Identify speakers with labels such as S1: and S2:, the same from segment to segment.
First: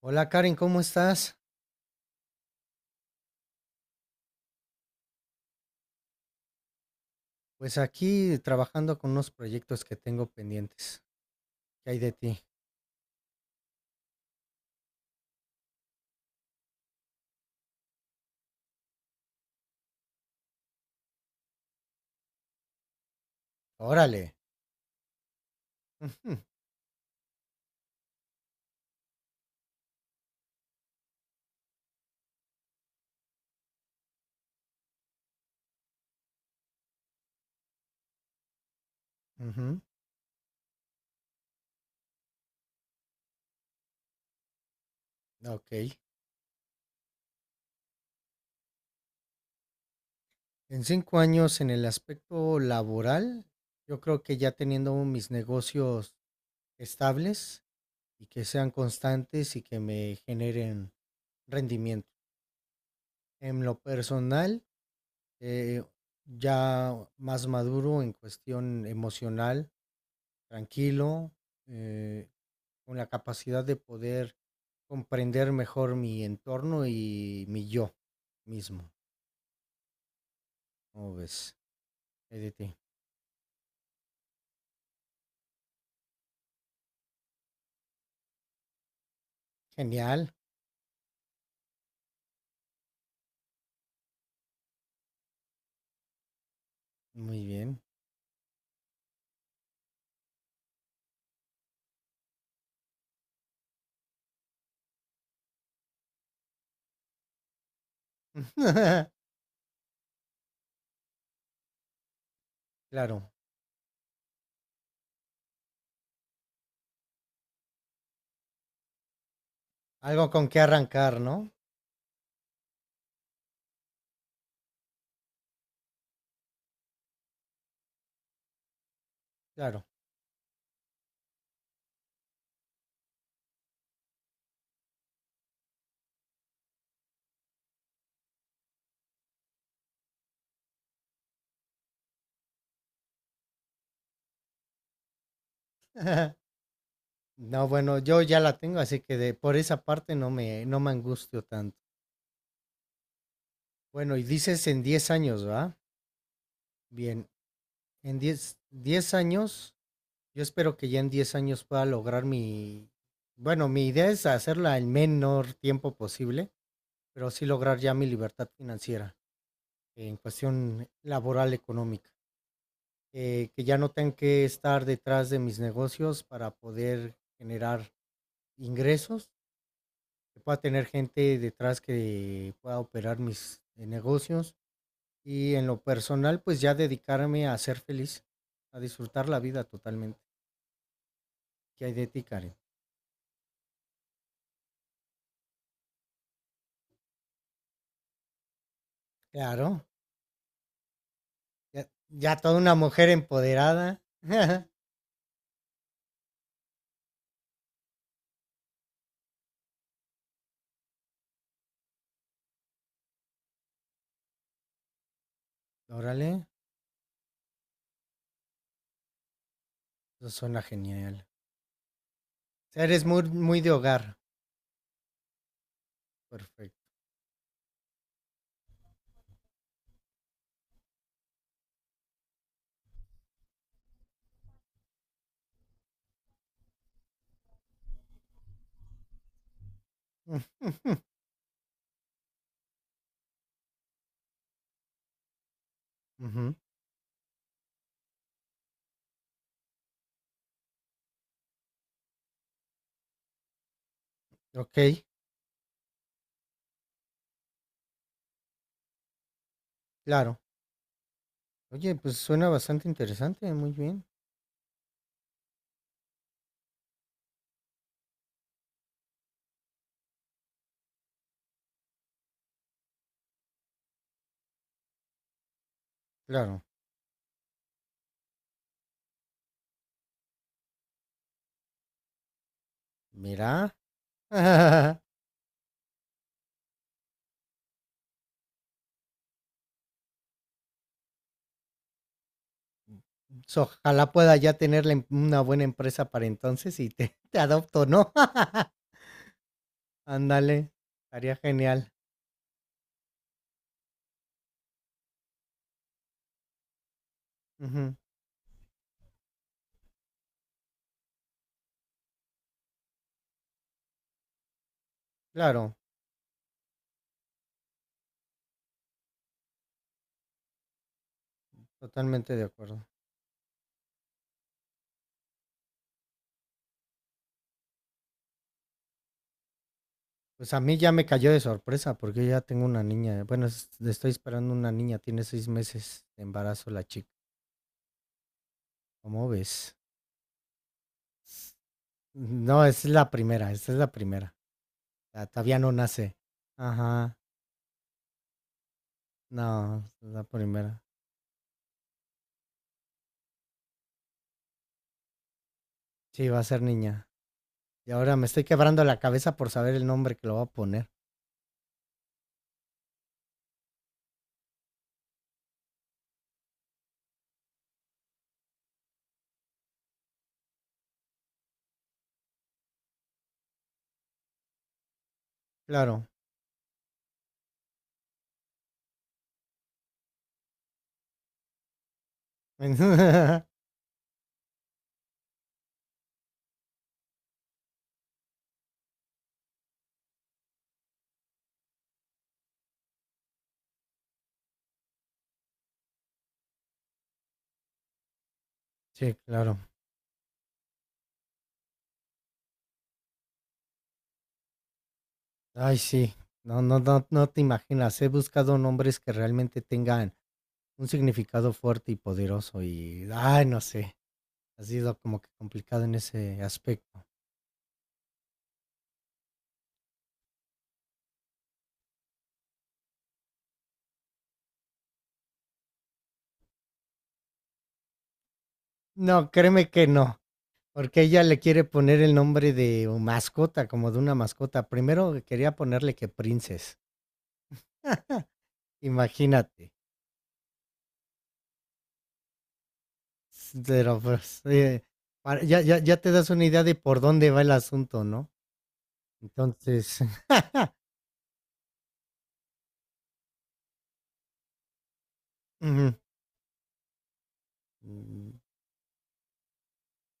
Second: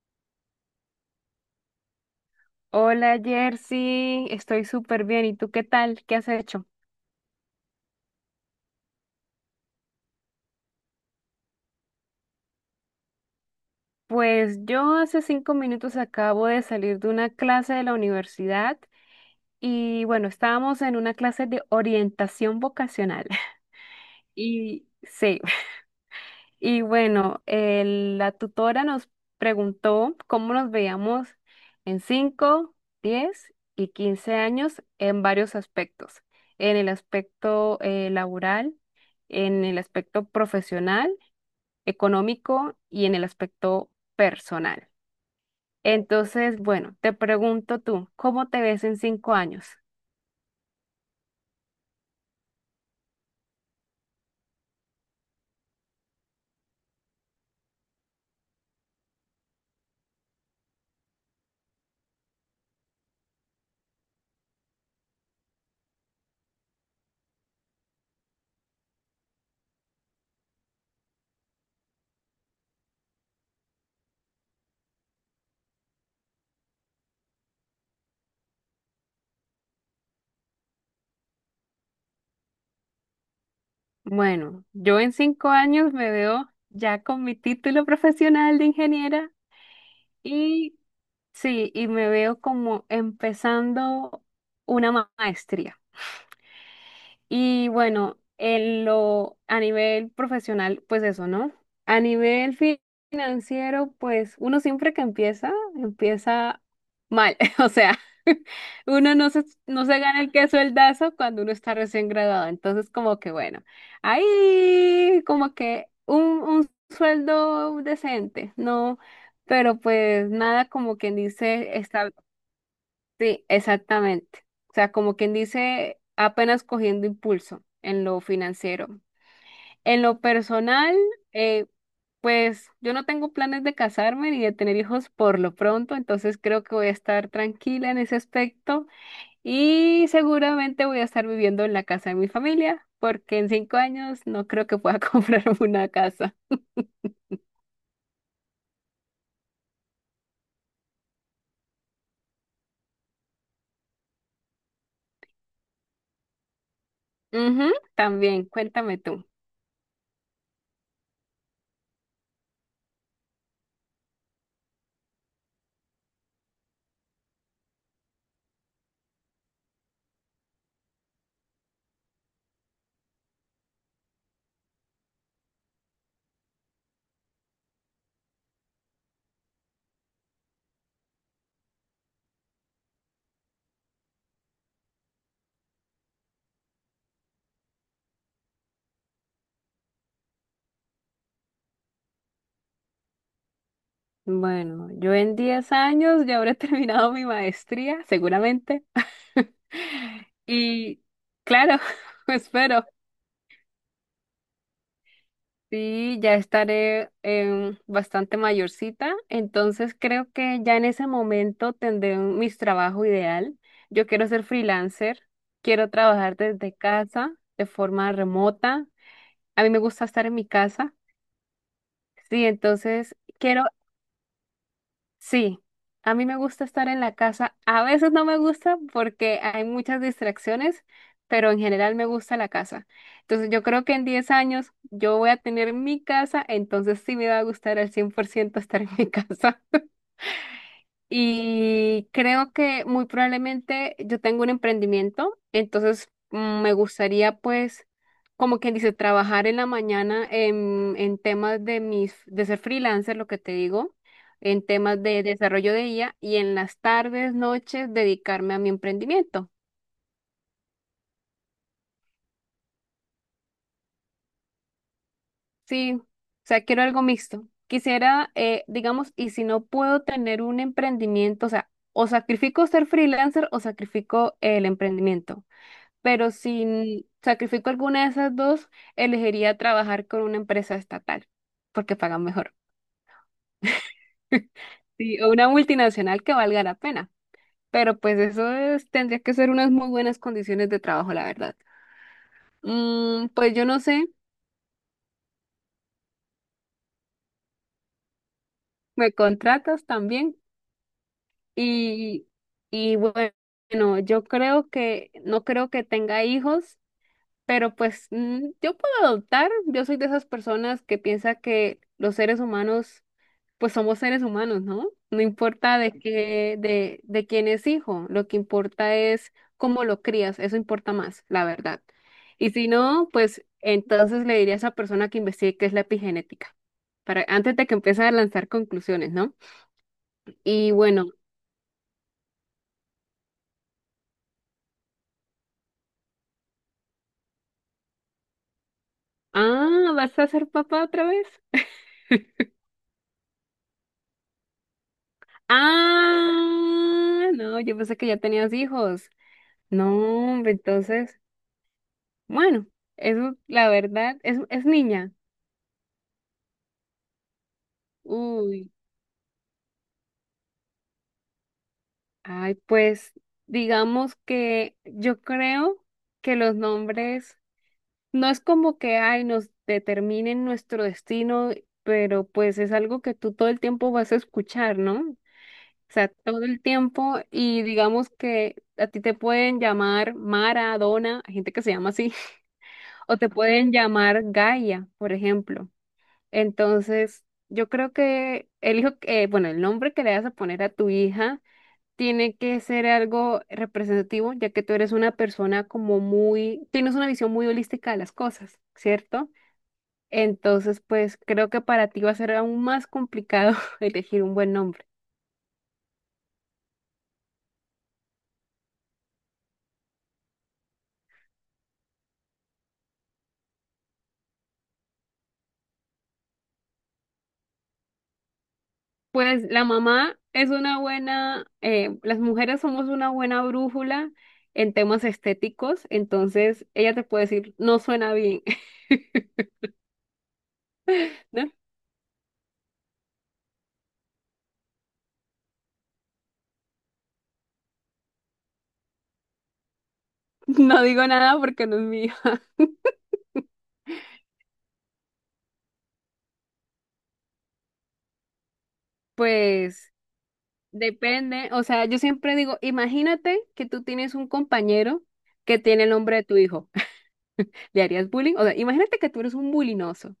S1: Hola Karen, ¿cómo estás?
S2: Hola Jersey, estoy súper bien. ¿Y tú qué tal? ¿Qué has hecho?
S1: Pues aquí trabajando con unos proyectos que tengo pendientes. ¿Qué hay de ti?
S2: Pues yo hace 5 minutos acabo de salir de una clase de la universidad y bueno, estábamos en una clase de orientación vocacional.
S1: Órale.
S2: Y sí,
S1: Ujú.
S2: y bueno, la tutora nos preguntó cómo nos veíamos en 5, 10 y 15 años en varios aspectos, en el aspecto laboral, en el
S1: Ujú.
S2: aspecto profesional económico y en el aspecto personal.
S1: Ok.
S2: Entonces, bueno, te pregunto tú, ¿cómo te ves en 5 años?
S1: En cinco años en el aspecto laboral, yo creo que ya teniendo mis negocios estables y que sean constantes y que me generen rendimiento. En lo personal, eh, ya más maduro en cuestión emocional, tranquilo, eh, con la capacidad de poder comprender mejor mi entorno y mi yo mismo. ¿Cómo ves? ¿Edith?
S2: Bueno, yo en 5 años me veo ya con mi título profesional de ingeniera
S1: Genial,
S2: y sí, y me veo como empezando una maestría.
S1: muy
S2: Y
S1: bien.
S2: bueno, a nivel profesional, pues eso, ¿no? A nivel financiero, pues uno siempre que empieza, empieza mal. O sea, uno no se gana el queso dazo cuando uno está recién graduado. Entonces, como
S1: Claro,
S2: que bueno, ahí como que un sueldo decente, ¿no? Pero pues
S1: algo con que
S2: nada como quien
S1: arrancar, ¿no?
S2: dice. Sí, exactamente. O sea, como quien dice, apenas cogiendo impulso en lo financiero.
S1: Claro.
S2: En lo personal, eh, pues yo no tengo planes de casarme ni de tener hijos por lo pronto, entonces creo que voy a estar tranquila en ese aspecto y seguramente voy a estar viviendo en la casa de mi familia, porque en 5 años no creo que pueda comprarme una casa.
S1: No, bueno, yo ya la tengo, así que por esa parte no me angustio tanto. Bueno, y dices en 10 años, ¿va? Bien,
S2: Ujú,
S1: en
S2: también,
S1: diez,
S2: cuéntame
S1: diez
S2: tú.
S1: años, yo espero que ya en 10 años pueda lograr bueno, mi idea es hacerla el menor tiempo posible, pero sí lograr ya mi libertad financiera, en cuestión laboral económica, que ya no tenga que estar detrás de mis negocios para poder generar ingresos, que pueda tener gente detrás que pueda operar mis negocios, y en lo personal pues ya dedicarme a ser feliz, a disfrutar la vida totalmente. ¿Qué hay de ti, Karen?
S2: Bueno, yo en 10 años ya habré terminado mi maestría, seguramente.
S1: Claro,
S2: Y claro,
S1: ya, ya toda una
S2: espero.
S1: mujer empoderada.
S2: Sí, ya estaré bastante mayorcita, entonces creo que ya en ese momento tendré mi trabajo ideal. Yo quiero ser freelancer, quiero trabajar
S1: Órale,
S2: desde casa, de forma remota. A mí me gusta estar
S1: eso
S2: en mi
S1: suena
S2: casa.
S1: genial.
S2: Sí,
S1: O sea, eres
S2: entonces
S1: muy, muy
S2: quiero.
S1: de hogar.
S2: Sí, a mí me gusta
S1: Perfecto.
S2: estar en la casa. A veces no me gusta porque hay muchas distracciones, pero en general me gusta la casa. Entonces yo creo que en 10 años yo voy a tener mi casa, entonces sí me va a gustar al 100% estar en mi casa.
S1: Ujú.
S2: Y creo que muy probablemente yo tengo un emprendimiento, entonces
S1: Ujú.
S2: me gustaría pues, como quien dice, trabajar en la mañana en temas de de ser freelancer, lo que te digo, en
S1: Ok,
S2: temas de desarrollo de IA y en las tardes, noches, dedicarme a mi emprendimiento.
S1: claro. Oye, pues suena bastante interesante, muy bien.
S2: Sí, o sea, quiero algo mixto. Quisiera, digamos, y si no puedo tener un emprendimiento, o sea, o sacrifico ser freelancer o sacrifico el emprendimiento. Pero
S1: Claro.
S2: si sacrifico alguna de esas dos, elegiría trabajar con una empresa estatal, porque pagan mejor.
S1: Mira.
S2: Sí, o una multinacional que valga la pena. Pero pues tendría que ser unas muy buenas condiciones de trabajo, la verdad. Pues
S1: So,
S2: yo no sé,
S1: ojalá pueda ya tener la una buena empresa para entonces y te adopto, ¿no?
S2: me contratas también.
S1: Ándale, estaría genial.
S2: Y, y bueno, yo creo que, no creo que tenga hijos, pero
S1: Ujú.
S2: pues yo puedo adoptar. Yo soy de esas personas que piensa que los seres humanos pues somos seres humanos, ¿no? No
S1: Claro,
S2: importa de quién es hijo, lo que importa es cómo lo crías, eso importa más, la verdad.
S1: totalmente de
S2: Y si
S1: acuerdo.
S2: no, pues entonces le diría a esa persona que investigue qué es la epigenética, para, antes de que empiece a lanzar conclusiones, ¿no?
S1: Pues a
S2: Y
S1: mí ya me
S2: bueno,
S1: cayó de sorpresa porque yo ya tengo una niña. Bueno, estoy esperando una niña, tiene seis meses de embarazo la chica. ¿Cómo ves?
S2: ah, ¿vas a ser papá otra vez?
S1: No, esa es la primera. Esta es la primera. Ah, todavía no nace. Ajá.
S2: Ah, no, yo pensé que ya tenías hijos.
S1: No,
S2: No,
S1: la
S2: hombre,
S1: primera.
S2: entonces, bueno, eso la verdad, es niña.
S1: Sí, va a ser niña. Y ahora me estoy
S2: Uy.
S1: quebrando la cabeza por saber el nombre que lo va a poner.
S2: Ay, pues digamos que yo creo que los nombres no es como que ay nos determinen nuestro destino, pero pues es algo que tú todo el tiempo vas a escuchar, ¿no? O
S1: Claro.
S2: sea, todo el tiempo y digamos que a ti te pueden llamar Mara, Donna, hay gente que se llama así, o te pueden llamar Gaia, por ejemplo. Entonces, yo creo que bueno, el nombre que le vas a poner a tu hija tiene que ser algo representativo, ya que tú eres una persona tienes una visión muy holística de las cosas,
S1: sí,
S2: ¿cierto?
S1: claro.
S2: Entonces, pues creo que para ti va a ser aún más complicado elegir un buen nombre.
S1: Ay, sí. No, no, no, no te imaginas. He buscado nombres que realmente tengan un significado fuerte y poderoso. Y, ay, no sé. Ha sido como que complicado en ese aspecto.
S2: Pues la mamá es una buena, las mujeres somos una buena brújula en temas estéticos, entonces ella te puede decir, no suena bien,
S1: No, créeme que no. Porque ella le
S2: ¿no?
S1: quiere poner el nombre de mascota, como de una mascota. Primero quería ponerle que Princess. Imagínate.
S2: No digo nada porque no es mío.
S1: Pero pues, ya te das una idea de por dónde va el asunto, ¿no?
S2: Pues
S1: Entonces,
S2: depende, o sea, yo siempre digo, imagínate que tú tienes un compañero que tiene el
S1: ujú,
S2: nombre de tu hijo, ¿le harías bullying?
S1: mm,
S2: O sea, imagínate que tú eres un bulinoso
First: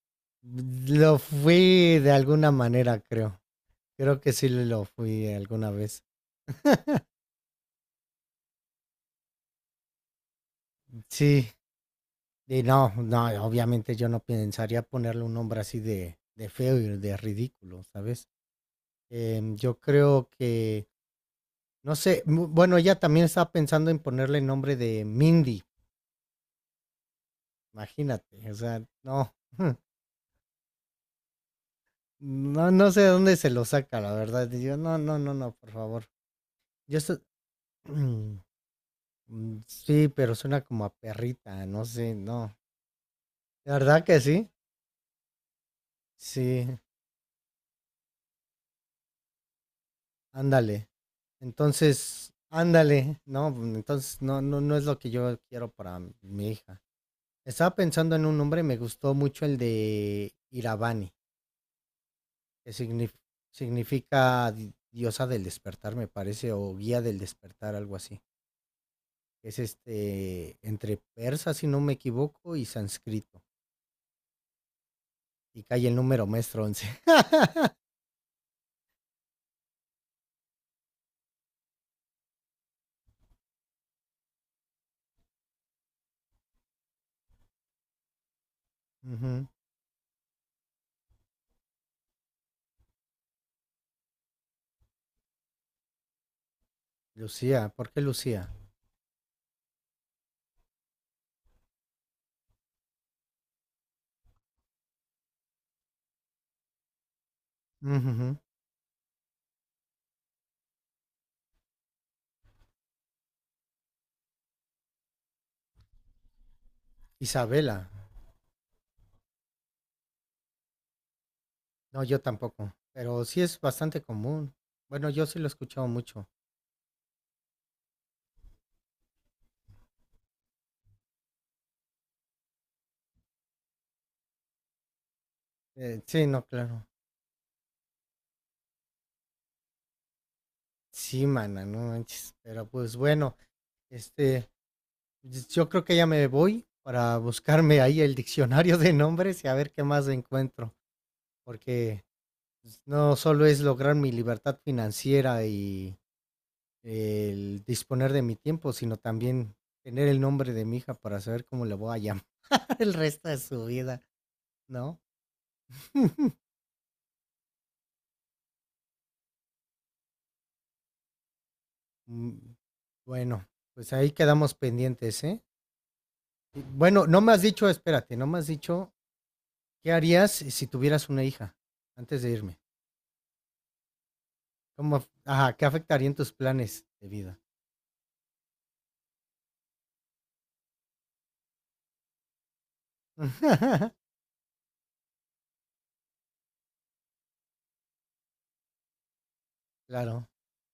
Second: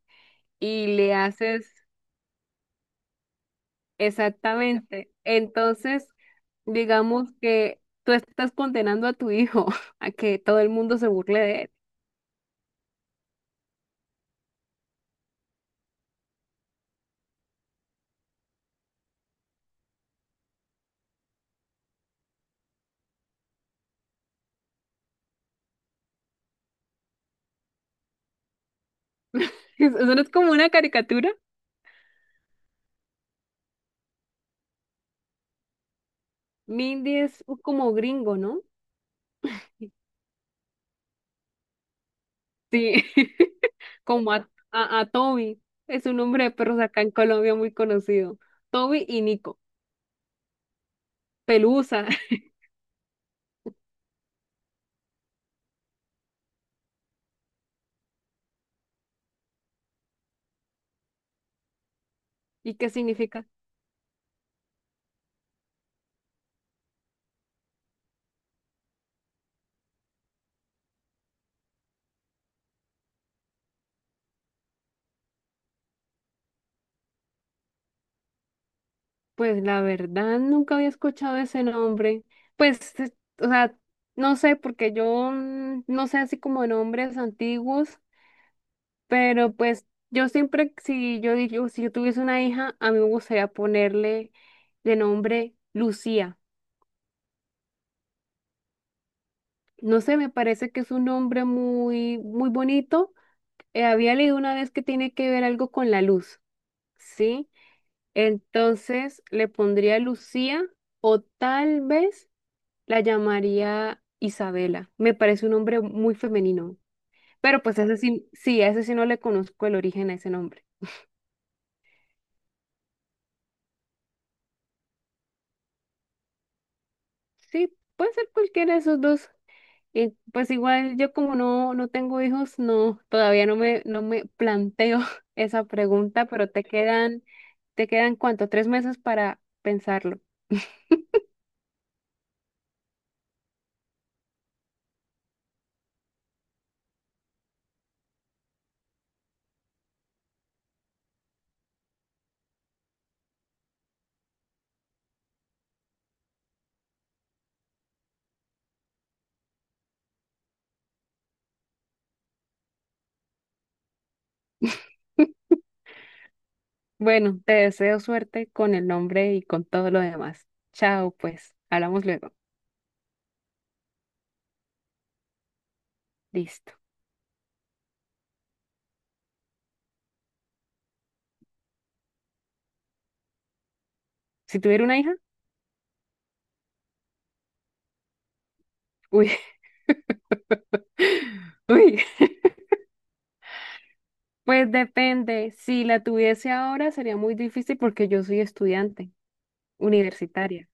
S2: y le
S1: lo
S2: haces
S1: fui de alguna manera, creo. Creo que sí lo
S2: exactamente.
S1: fui alguna vez.
S2: Entonces, digamos que tú estás condenando a tu hijo a que todo el mundo se burle
S1: Sí,
S2: de él.
S1: y no, no, obviamente yo no pensaría ponerle un nombre así de feo y de ridículo, ¿sabes? Yo creo que, no sé, bueno, ella también estaba pensando en ponerle el nombre de Mindy. Imagínate, o sea, no.
S2: Eso no es como una caricatura.
S1: No, no sé de dónde se lo saca, la verdad. Y yo, no, no, no, no, por favor. Yo
S2: Mindy
S1: estoy...
S2: es como gringo, ¿no?
S1: Sí, pero suena como a perrita, no sé, no.
S2: Sí,
S1: ¿De verdad que
S2: como a,
S1: sí?
S2: a, a Toby, es un nombre de
S1: Sí,
S2: perros acá en Colombia muy conocido. Toby y Nico.
S1: ándale.
S2: Pelusa.
S1: Entonces, ándale, no, pues, entonces no, no, no es lo que yo quiero para mi hija. Estaba pensando en un nombre, me gustó mucho el de Iravani, que
S2: ¿Y qué
S1: signif-
S2: significa?
S1: significa diosa del despertar, me parece, o guía del despertar, algo así. Es este entre persa, si no me equivoco, y sánscrito. Y cae el número maestro 11.
S2: Pues la verdad nunca había escuchado ese nombre. Pues, o sea, no sé, porque yo no sé así como de nombres antiguos,
S1: Ujú.
S2: pero pues yo siempre, si yo digo, si yo tuviese una hija, a mí me gustaría ponerle de nombre Lucía.
S1: Lucía, ¿por qué Lucía?
S2: No sé, me parece que es un nombre muy, muy bonito. Había leído una vez que tiene que ver algo con la luz, ¿sí?
S1: Ujujú.
S2: Entonces le pondría Lucía. O tal vez la llamaría Isabela. Me parece un nombre muy femenino. Pero pues
S1: Isabela.
S2: ese sí, sí, a ese sí no le conozco el origen a ese nombre.
S1: No, yo tampoco. Pero sí es bastante común. Bueno, yo sí lo he escuchado mucho.
S2: Sí, puede ser cualquiera de esos dos. Y pues igual yo como no tengo hijos, no, todavía no me planteo esa
S1: Sí,
S2: pregunta,
S1: no,
S2: pero te
S1: claro.
S2: quedan, te quedan ¿cuánto? 3 meses para pensarlo.
S1: Sí, mana, no manches. Pero pues bueno, este, pues yo creo que ya me voy para buscarme ahí el diccionario de nombres y a ver qué más encuentro. Porque pues, no solo es lograr mi libertad financiera y el disponer de mi tiempo, sino también tener el nombre de mi hija para saber cómo le voy a llamar el resto de su vida, ¿no?
S2: Bueno, te deseo suerte con el nombre y con todo lo demás. Chao, pues, hablamos luego.
S1: Mm, bueno, pues ahí quedamos pendientes, ¿eh? Y
S2: Listo.
S1: bueno, no me has dicho, espérate, no me has dicho, ¿qué harías si tuvieras una hija antes de irme?
S2: Si tuviera
S1: ¿Cómo,
S2: una hija,
S1: ajá, qué afectarían tus planes de vida?
S2: uy, uy. Pues depende, si la tuviese ahora sería muy difícil porque yo soy estudiante
S1: Claro,
S2: universitaria,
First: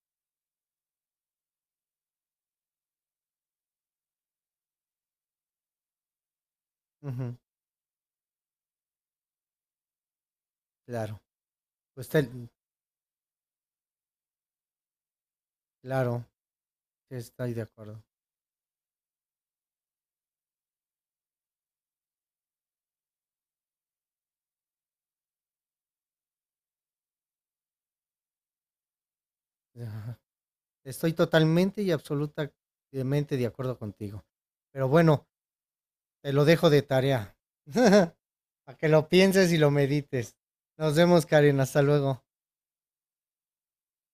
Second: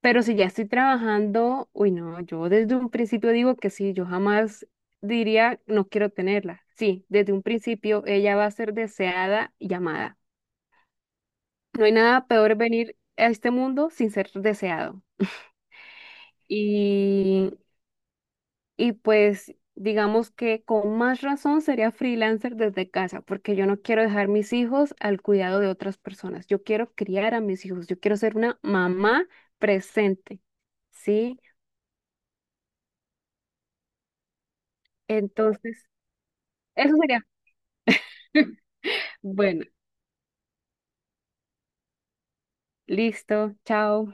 S2: pero si ya estoy trabajando, uy no, yo desde un principio digo que sí, yo jamás diría no quiero tenerla. Sí, desde
S1: ujú,
S2: un principio ella va a ser deseada y amada.
S1: claro.
S2: No hay
S1: Pues
S2: nada
S1: te-
S2: peor venir a este mundo sin ser deseado.
S1: claro, sí,
S2: Y
S1: estoy de acuerdo.
S2: Y pues digamos que con más razón sería freelancer desde casa, porque yo no quiero dejar mis hijos al cuidado de otras personas. Yo quiero criar a mis hijos, yo quiero ser una mamá presente,
S1: Estoy
S2: ¿sí?
S1: totalmente y absolutamente de acuerdo contigo. Pero bueno,
S2: Entonces,
S1: te lo dejo de
S2: eso sería.
S1: tarea. Para que lo pienses y
S2: Bueno,
S1: lo medites. Nos vemos, Karen. Hasta luego.
S2: listo, chao.